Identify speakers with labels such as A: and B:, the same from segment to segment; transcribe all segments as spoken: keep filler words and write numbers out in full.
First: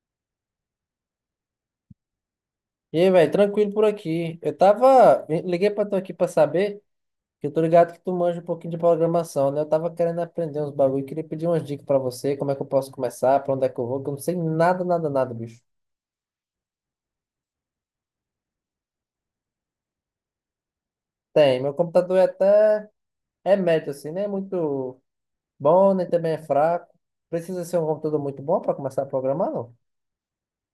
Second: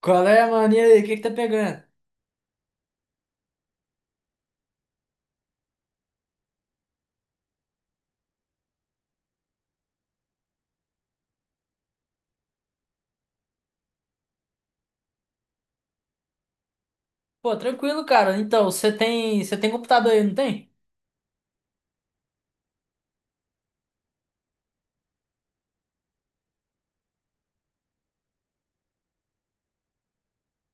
A: Qual é, mano? E aí, o que que tá pegando?
B: E aí, velho, tranquilo por aqui. Eu tava. Liguei pra tu aqui pra saber, que eu tô ligado que tu manja um pouquinho de programação, né? Eu tava querendo aprender uns bagulho, queria pedir umas dicas pra você, como é que eu posso começar, pra onde é que eu vou, que eu não sei nada, nada, nada, bicho.
A: Pô, tranquilo, cara. Então, você tem, você tem computador aí, não tem?
B: Tem, meu computador é até. É médio, assim, né? É muito bom, nem também é fraco. Precisa ser um computador muito bom pra começar a programar, não?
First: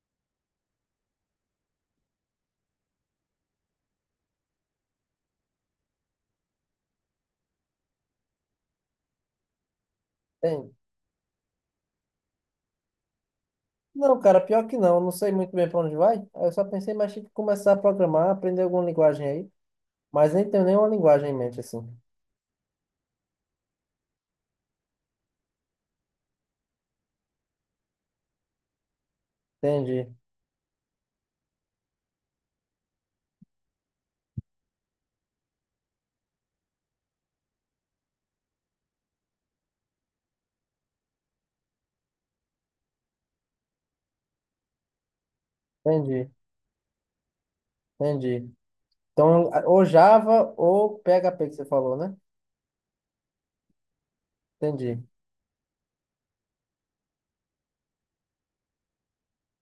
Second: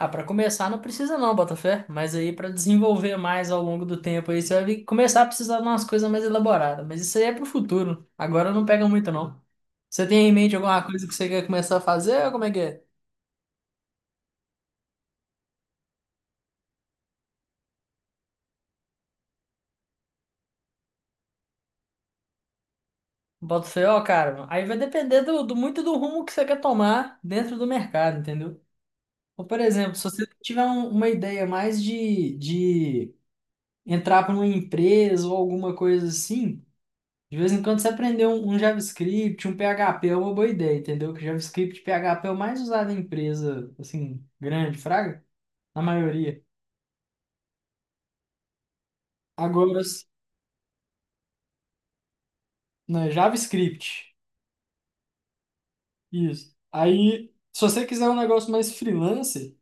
A: Ah, pra começar não precisa não, Botafé. Mas aí pra desenvolver mais ao longo do tempo aí, você vai vir- começar a precisar de umas coisas mais elaboradas. Mas isso aí é pro futuro. Agora não pega muito não. Você tem em mente
B: Tem.
A: alguma coisa que você quer começar a fazer ou como é que é?
B: Não, cara, pior que não, eu não sei muito bem pra onde vai. Aí eu só pensei, mas tinha que começar a programar, aprender alguma linguagem aí, mas nem tenho nenhuma linguagem em mente, assim.
A: Botafé, ó, cara. Aí vai depender do, do- muito do rumo que você quer tomar dentro do mercado, entendeu? Ou, por exemplo, se
B: Entendi.
A: você tiver um- uma ideia mais de, de entrar para uma empresa ou alguma coisa assim, de vez em quando você aprender um, um JavaScript, um P H P é uma boa ideia, entendeu? Que JavaScript e P H P é o mais usado em empresa, assim, grande, fraga, na
B: Entendi,
A: maioria.
B: entendi. Então, a-
A: Agora,
B: ou
A: s-
B: Java ou P H P que você falou, né?
A: né, JavaScript,
B: Entendi,
A: isso. Aí, se você quiser um negócio mais freelancer,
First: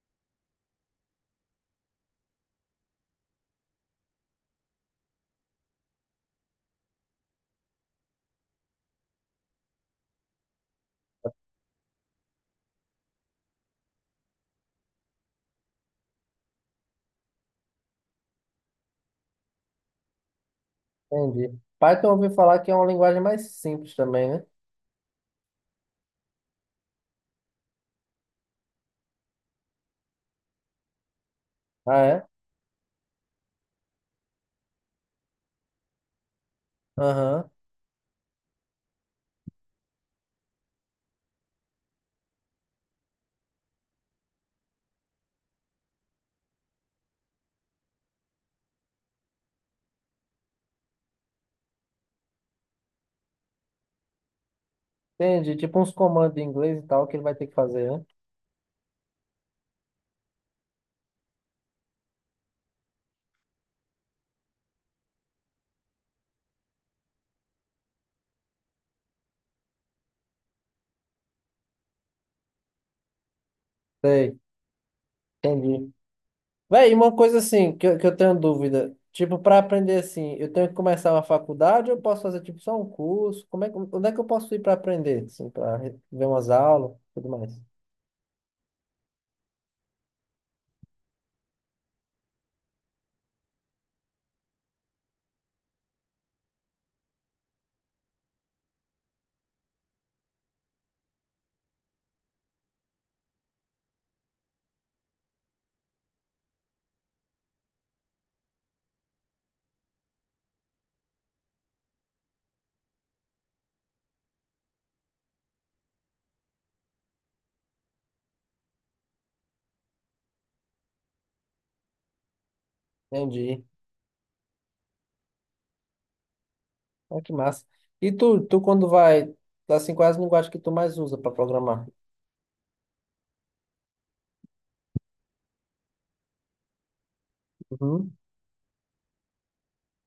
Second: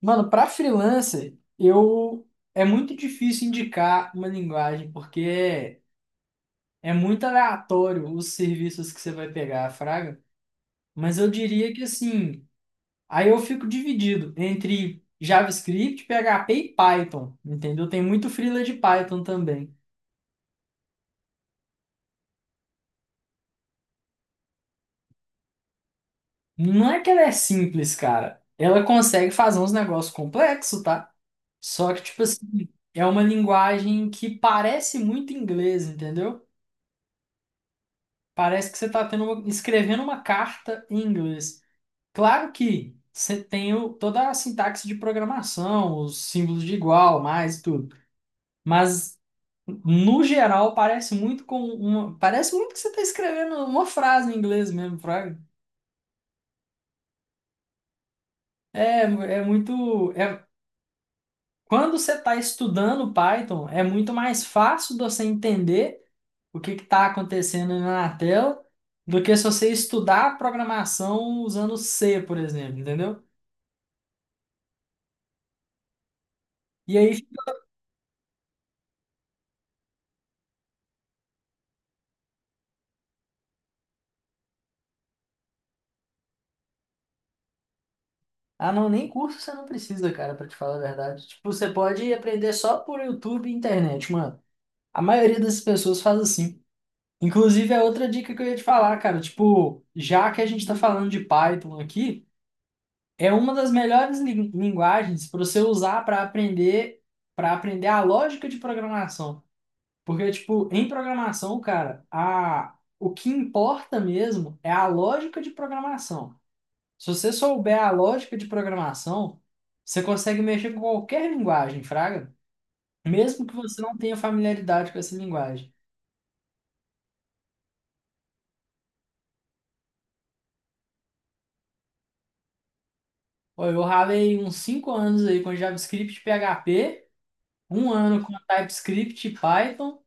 A: mano, para freelancer, eu... É muito difícil indicar uma linguagem, porque é, é muito aleatório os serviços que você vai pegar, fraga. Mas eu diria que, assim, aí eu fico dividido entre JavaScript, P H P e Python, entendeu? Tem muito freela de Python também.
B: entendi. Python eu ouvi falar que é uma linguagem mais simples também, né?
A: Não é que ela é simples, cara. Ela consegue fazer uns negócios complexos, tá? Só que,
B: Ah,
A: tipo
B: é?
A: assim, é uma linguagem que parece muito inglês, entendeu?
B: Aham.
A: Parece que você tá tendo uma- escrevendo uma carta em inglês. Claro que você tem o- toda a sintaxe de programação, os símbolos de igual, mais e tudo. Mas no geral, parece muito com uma. Parece muito que você está escrevendo uma frase em inglês mesmo, fraga.
B: Entendi. Tipo uns comandos em inglês e tal que ele vai ter que fazer, né?
A: É, é muito. É, Quando você está estudando Python, é muito mais fácil de você entender o que está acontecendo na tela do que se você estudar programação usando C, por exemplo, entendeu?
B: Sei, entendi. Véi, e
A: E
B: uma
A: aí,
B: coisa assim que eu, que eu tenho dúvida. Tipo, para aprender assim, eu tenho que começar uma faculdade ou eu posso fazer tipo só um curso? Como é, que- onde é que eu posso ir para aprender? Assim, para ver umas aulas e tudo mais.
A: ah, não, nem curso você não precisa, cara, para te falar a verdade. Tipo, você pode aprender só por YouTube e internet, mano. A maioria das pessoas faz assim. Inclusive, é outra dica que eu ia te falar, cara. Tipo, já que a gente está falando de Python aqui, é uma das melhores lin- linguagens para você usar para aprender para aprender a lógica de programação. Porque, tipo, em programação, cara, a, o que importa mesmo é a lógica de programação. Se você souber a lógica de programação, você consegue mexer com qualquer linguagem, fraga. Mesmo que
B: Entendi.
A: você não tenha familiaridade com essa linguagem.
B: Ah, que massa. E tu, tu quando vai, tá assim, quais as linguagens que tu mais usa para programar?
A: Ó, eu ralei uns cinco anos aí com JavaScript e P H P, um
B: Uhum.
A: ano com TypeScript e Python,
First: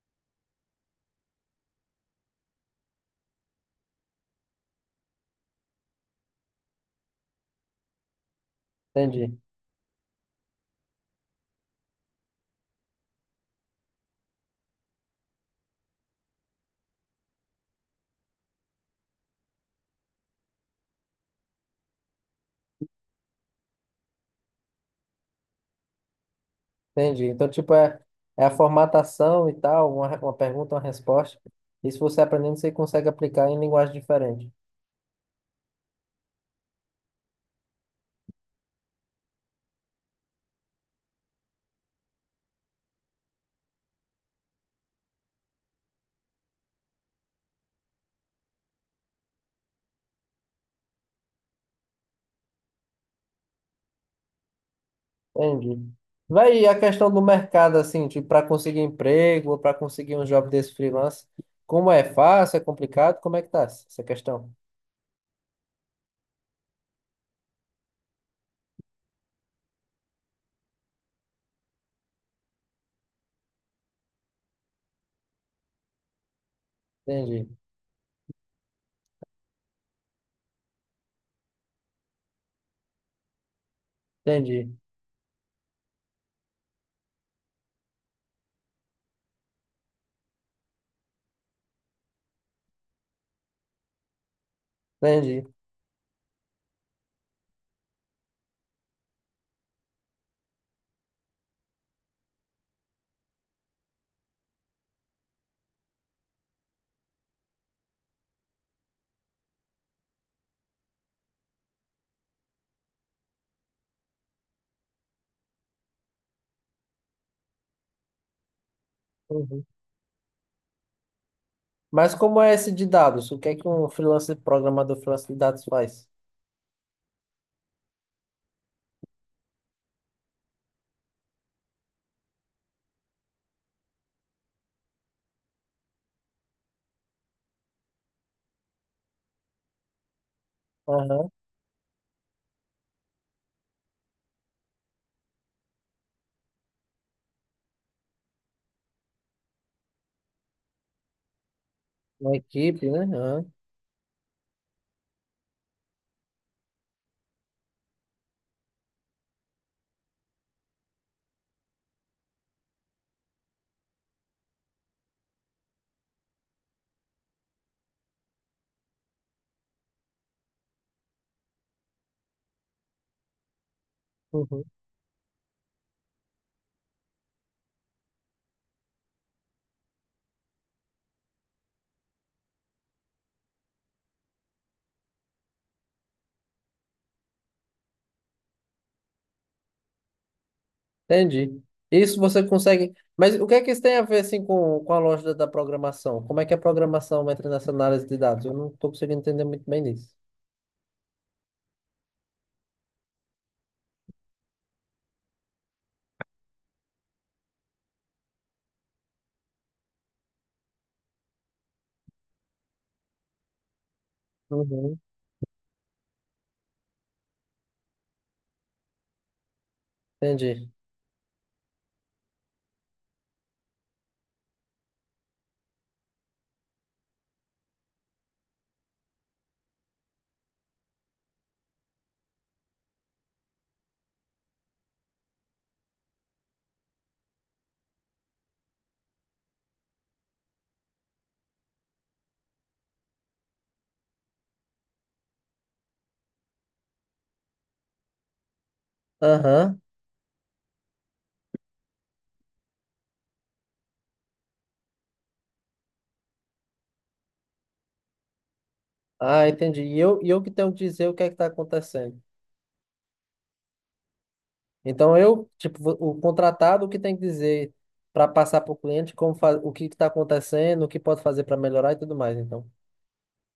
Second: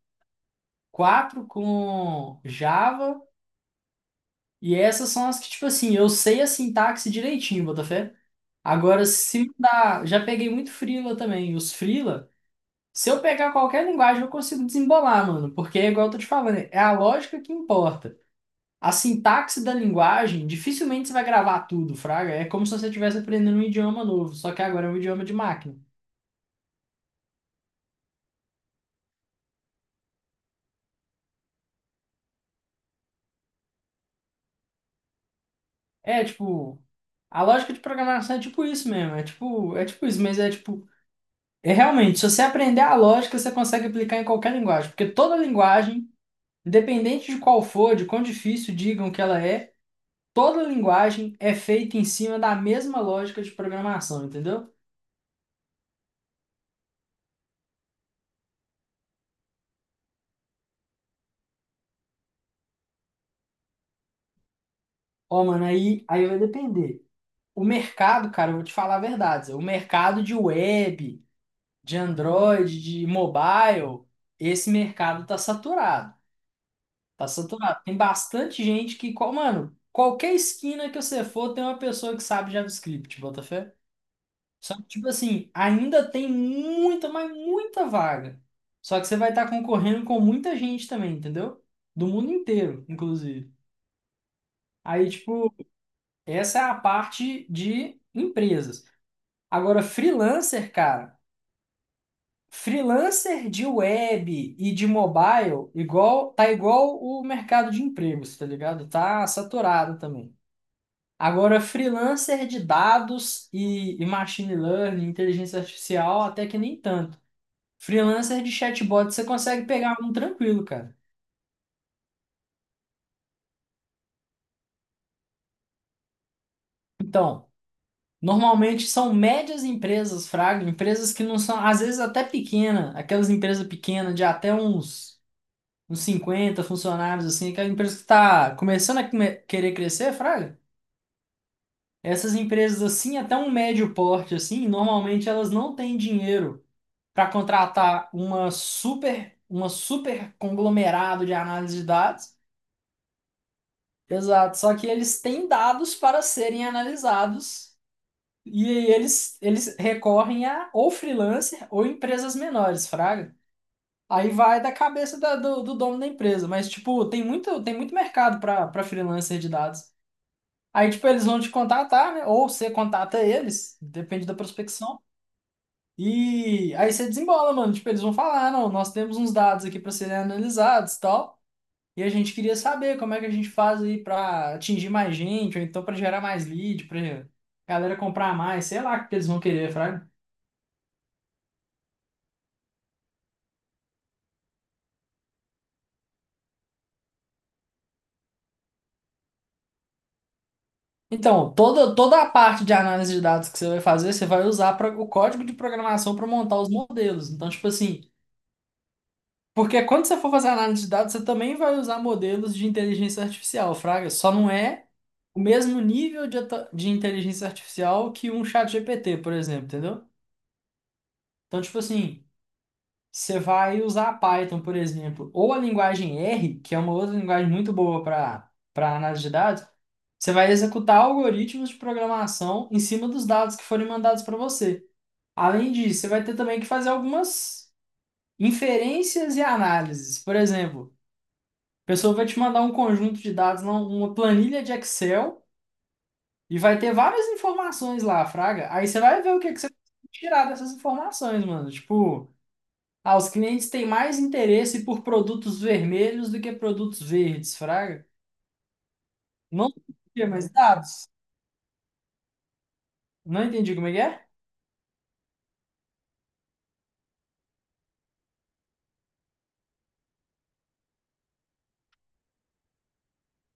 A: quatro com Java, e essas são as que, tipo assim, eu sei a sintaxe direitinho, Botafé. Agora,
B: Entendi,
A: se dá, já peguei muito freela também, os freela, se eu pegar qualquer linguagem eu consigo desembolar, mano, porque é igual eu tô te falando, é a lógica que importa. A sintaxe da linguagem, dificilmente você vai gravar tudo, fraga. É como se você estivesse aprendendo um idioma novo, só que agora é um idioma de máquina.
B: entendi. Então, tipo, é, é a formatação e tal, uma, re- uma pergunta, uma resposta. E se você aprendendo, você consegue aplicar em linguagem diferente.
A: É, tipo, A lógica de programação é tipo isso mesmo, é tipo, é tipo isso, mas é tipo, é realmente, se você aprender a lógica, você consegue aplicar em qualquer linguagem, porque toda linguagem, independente de qual for, de quão difícil digam que ela é, toda linguagem é feita em cima da mesma lógica de programação, entendeu?
B: Entendi. Vai e a questão do mercado, assim, tipo, para conseguir emprego ou para conseguir um job desse freelance, como é fácil, é complicado, como é que tá essa questão?
A: Ó, mano, aí, aí vai depender. O mercado, cara, eu vou te falar a verdade, Zé, o mercado de web, de Android, de mobile, esse mercado tá saturado. Tá
B: Entendi,
A: saturado. Tem bastante gente que, qual- mano, qualquer esquina que você for, tem uma pessoa que sabe JavaScript, Botafé.
B: entendi,
A: Só que, tipo assim, ainda tem muita, mas muita vaga. Só que você vai estar concorrendo com muita gente também, entendeu? Do mundo inteiro, inclusive. Aí,
B: entendi.
A: tipo, essa é a parte de empresas. Agora, freelancer, cara, freelancer de web e de mobile, igual, tá igual o mercado de empregos, tá ligado? Tá saturado também. Agora, freelancer de dados e, e machine learning, inteligência artificial, até que nem tanto. Freelancer de chatbot, você
B: Uhum.
A: consegue pegar um tranquilo, cara.
B: Mas como é esse de dados? O que é que um freelancer, programador freelancer de dados faz?
A: Então, normalmente são médias empresas, fraga, empresas que não são, às vezes até pequena, aquelas empresas pequenas de até uns, uns cinquenta funcionários, assim, aquela empresa que está começando a come- querer crescer, fraga.
B: Aham.
A: Essas empresas, assim, até um médio porte, assim, normalmente elas não têm dinheiro para contratar uma super, uma super conglomerado de análise de dados.
B: Uma equipe, né? Aham,
A: Exato, só que eles têm dados para serem analisados e aí eles, eles recorrem a ou freelancer ou empresas menores, fraga. Aí vai da cabeça da- do, do dono da empresa, mas tipo, tem muito, tem muito mercado para para freelancer de dados. Aí tipo, eles vão te contatar, né? Ou você contata eles, depende da
B: uhum.
A: prospecção. E aí você desembola, mano. Tipo, eles vão falar, não, nós temos uns dados aqui para serem analisados, e tal. E a gente queria saber como é que a gente faz aí para atingir mais gente, ou então para gerar mais lead, para galera comprar mais, sei lá o que eles vão querer, fraga.
B: Entendi. Isso você consegue. Mas o que é que isso tem a ver assim com, com a lógica da programação? Como é que a programação entra nessa análise de dados? Eu não estou conseguindo entender muito bem disso.
A: Então, toda, toda a parte de análise de dados que você vai fazer, você vai usar pra- o código de programação para montar os modelos. Então, tipo assim, porque quando você for fazer análise de dados, você também vai usar modelos de inteligência artificial, fraga. Só não é
B: Uhum.
A: o mesmo nível de, ata- de inteligência artificial que um chat G P T, por exemplo, entendeu?
B: Entendi.
A: Então, tipo assim, você vai usar Python, por exemplo, ou a linguagem R, que é uma outra linguagem muito boa para para análise de dados, você vai executar algoritmos de programação em cima dos dados que forem mandados para você. Além disso, você vai ter também que fazer algumas inferências e análises. Por exemplo, a pessoa vai te mandar um conjunto de dados, não- uma planilha de Excel, e vai ter várias informações lá, fraga. Aí você vai ver o que que você
B: Aham.
A: consegue tirar dessas informações, mano. Tipo, ah, os clientes têm mais interesse por produtos vermelhos do que produtos verdes, fraga.
B: Ah,
A: Não
B: entendi. E eu, e
A: entendi,
B: eu
A: mas
B: que tenho que
A: dados.
B: dizer o que é que está acontecendo.
A: Não entendi como é que é?
B: Então eu, tipo, vo- o contratado, o que tem que dizer para passar para o cliente como fa- o que está acontecendo, o que pode fazer para melhorar e tudo mais, então.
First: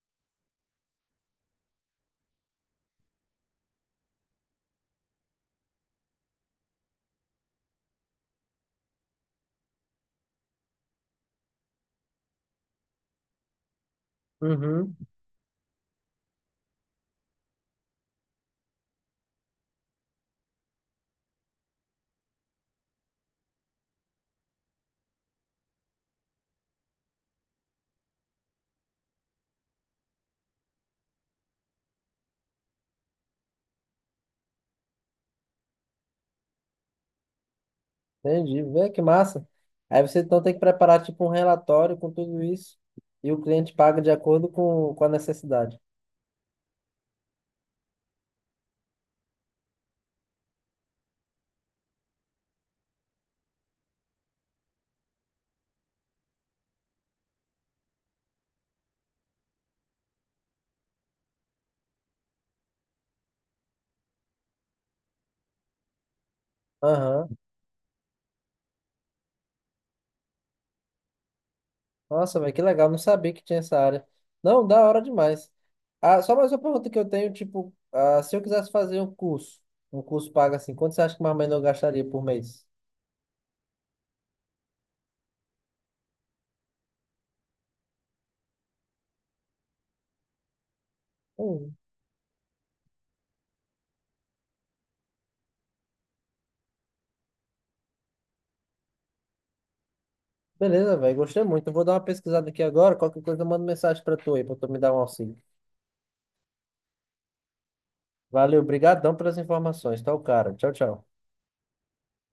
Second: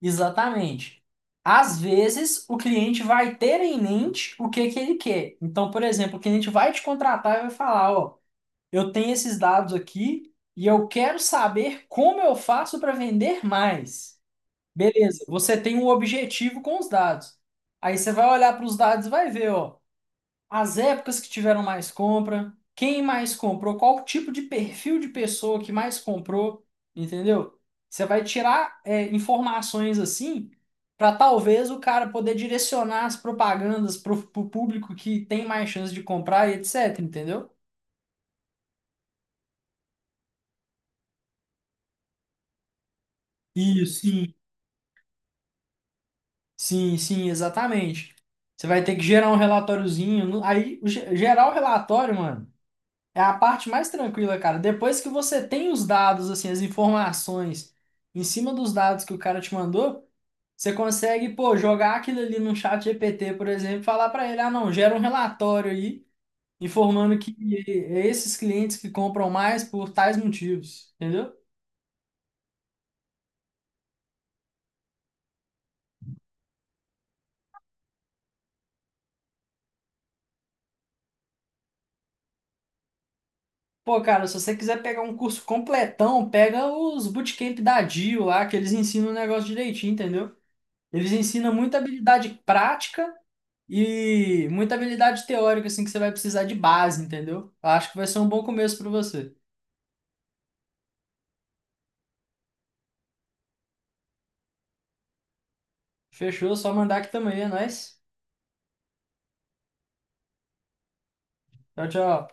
A: Exatamente. Às vezes, o cliente vai ter em mente o que que ele quer. Então, por exemplo, o cliente vai te contratar e vai falar, ó, eu tenho esses dados aqui e eu quero saber como eu faço para vender mais.
B: Uhum,
A: Beleza, você tem um objetivo com os dados. Aí você vai olhar para os dados e vai ver, ó, as épocas que tiveram mais compra, quem mais comprou, qual tipo de perfil de pessoa que mais comprou, entendeu? Você vai tirar, é, informações assim para talvez o cara poder direcionar as propagandas para o público que tem mais chance de comprar e etc, entendeu?
B: entendi. Vê que massa. Aí você então tem que preparar tipo um relatório com tudo isso e o cliente paga
A: Isso,
B: de acordo com, com a necessidade.
A: sim, sim, exatamente. Você vai ter que gerar um relatóriozinho. no- Aí, o ge- gerar o relatório, mano, é a parte mais tranquila, cara. Depois que você tem os dados, assim, as informações em cima dos dados que o cara te mandou, você consegue, pô, jogar aquilo ali no chat G P T, por exemplo, e falar pra ele, ah, não, gera um relatório aí, informando que
B: Aham.
A: é esses clientes que compram mais por tais motivos, entendeu?
B: Nossa, velho, que legal. Não sabia que tinha essa área. Não, da hora demais. Ah, só mais uma pergunta que eu tenho, tipo, ah, se eu quisesse fazer um curso, um curso pago assim, quanto você acha que mais ou menos eu gastaria por mês?
A: Pô, cara, se você quiser pegar um curso completão, pega os bootcamp da diu lá, que eles ensinam o negócio direitinho, entendeu? Eles ensinam
B: Hum,
A: muita habilidade prática e muita habilidade teórica, assim, que você vai precisar de base, entendeu? Eu acho que vai ser um bom começo pra você.
B: beleza, velho, gostei muito. Eu vou dar uma pesquisada aqui agora, qualquer coisa eu mando mensagem pra tu aí, pra tu me dar um auxílio.
A: Fechou? Só mandar aqui também, é nóis.
B: Valeu, brigadão pelas informações. Tá o cara. Tchau, tchau.
A: Tchau, tchau.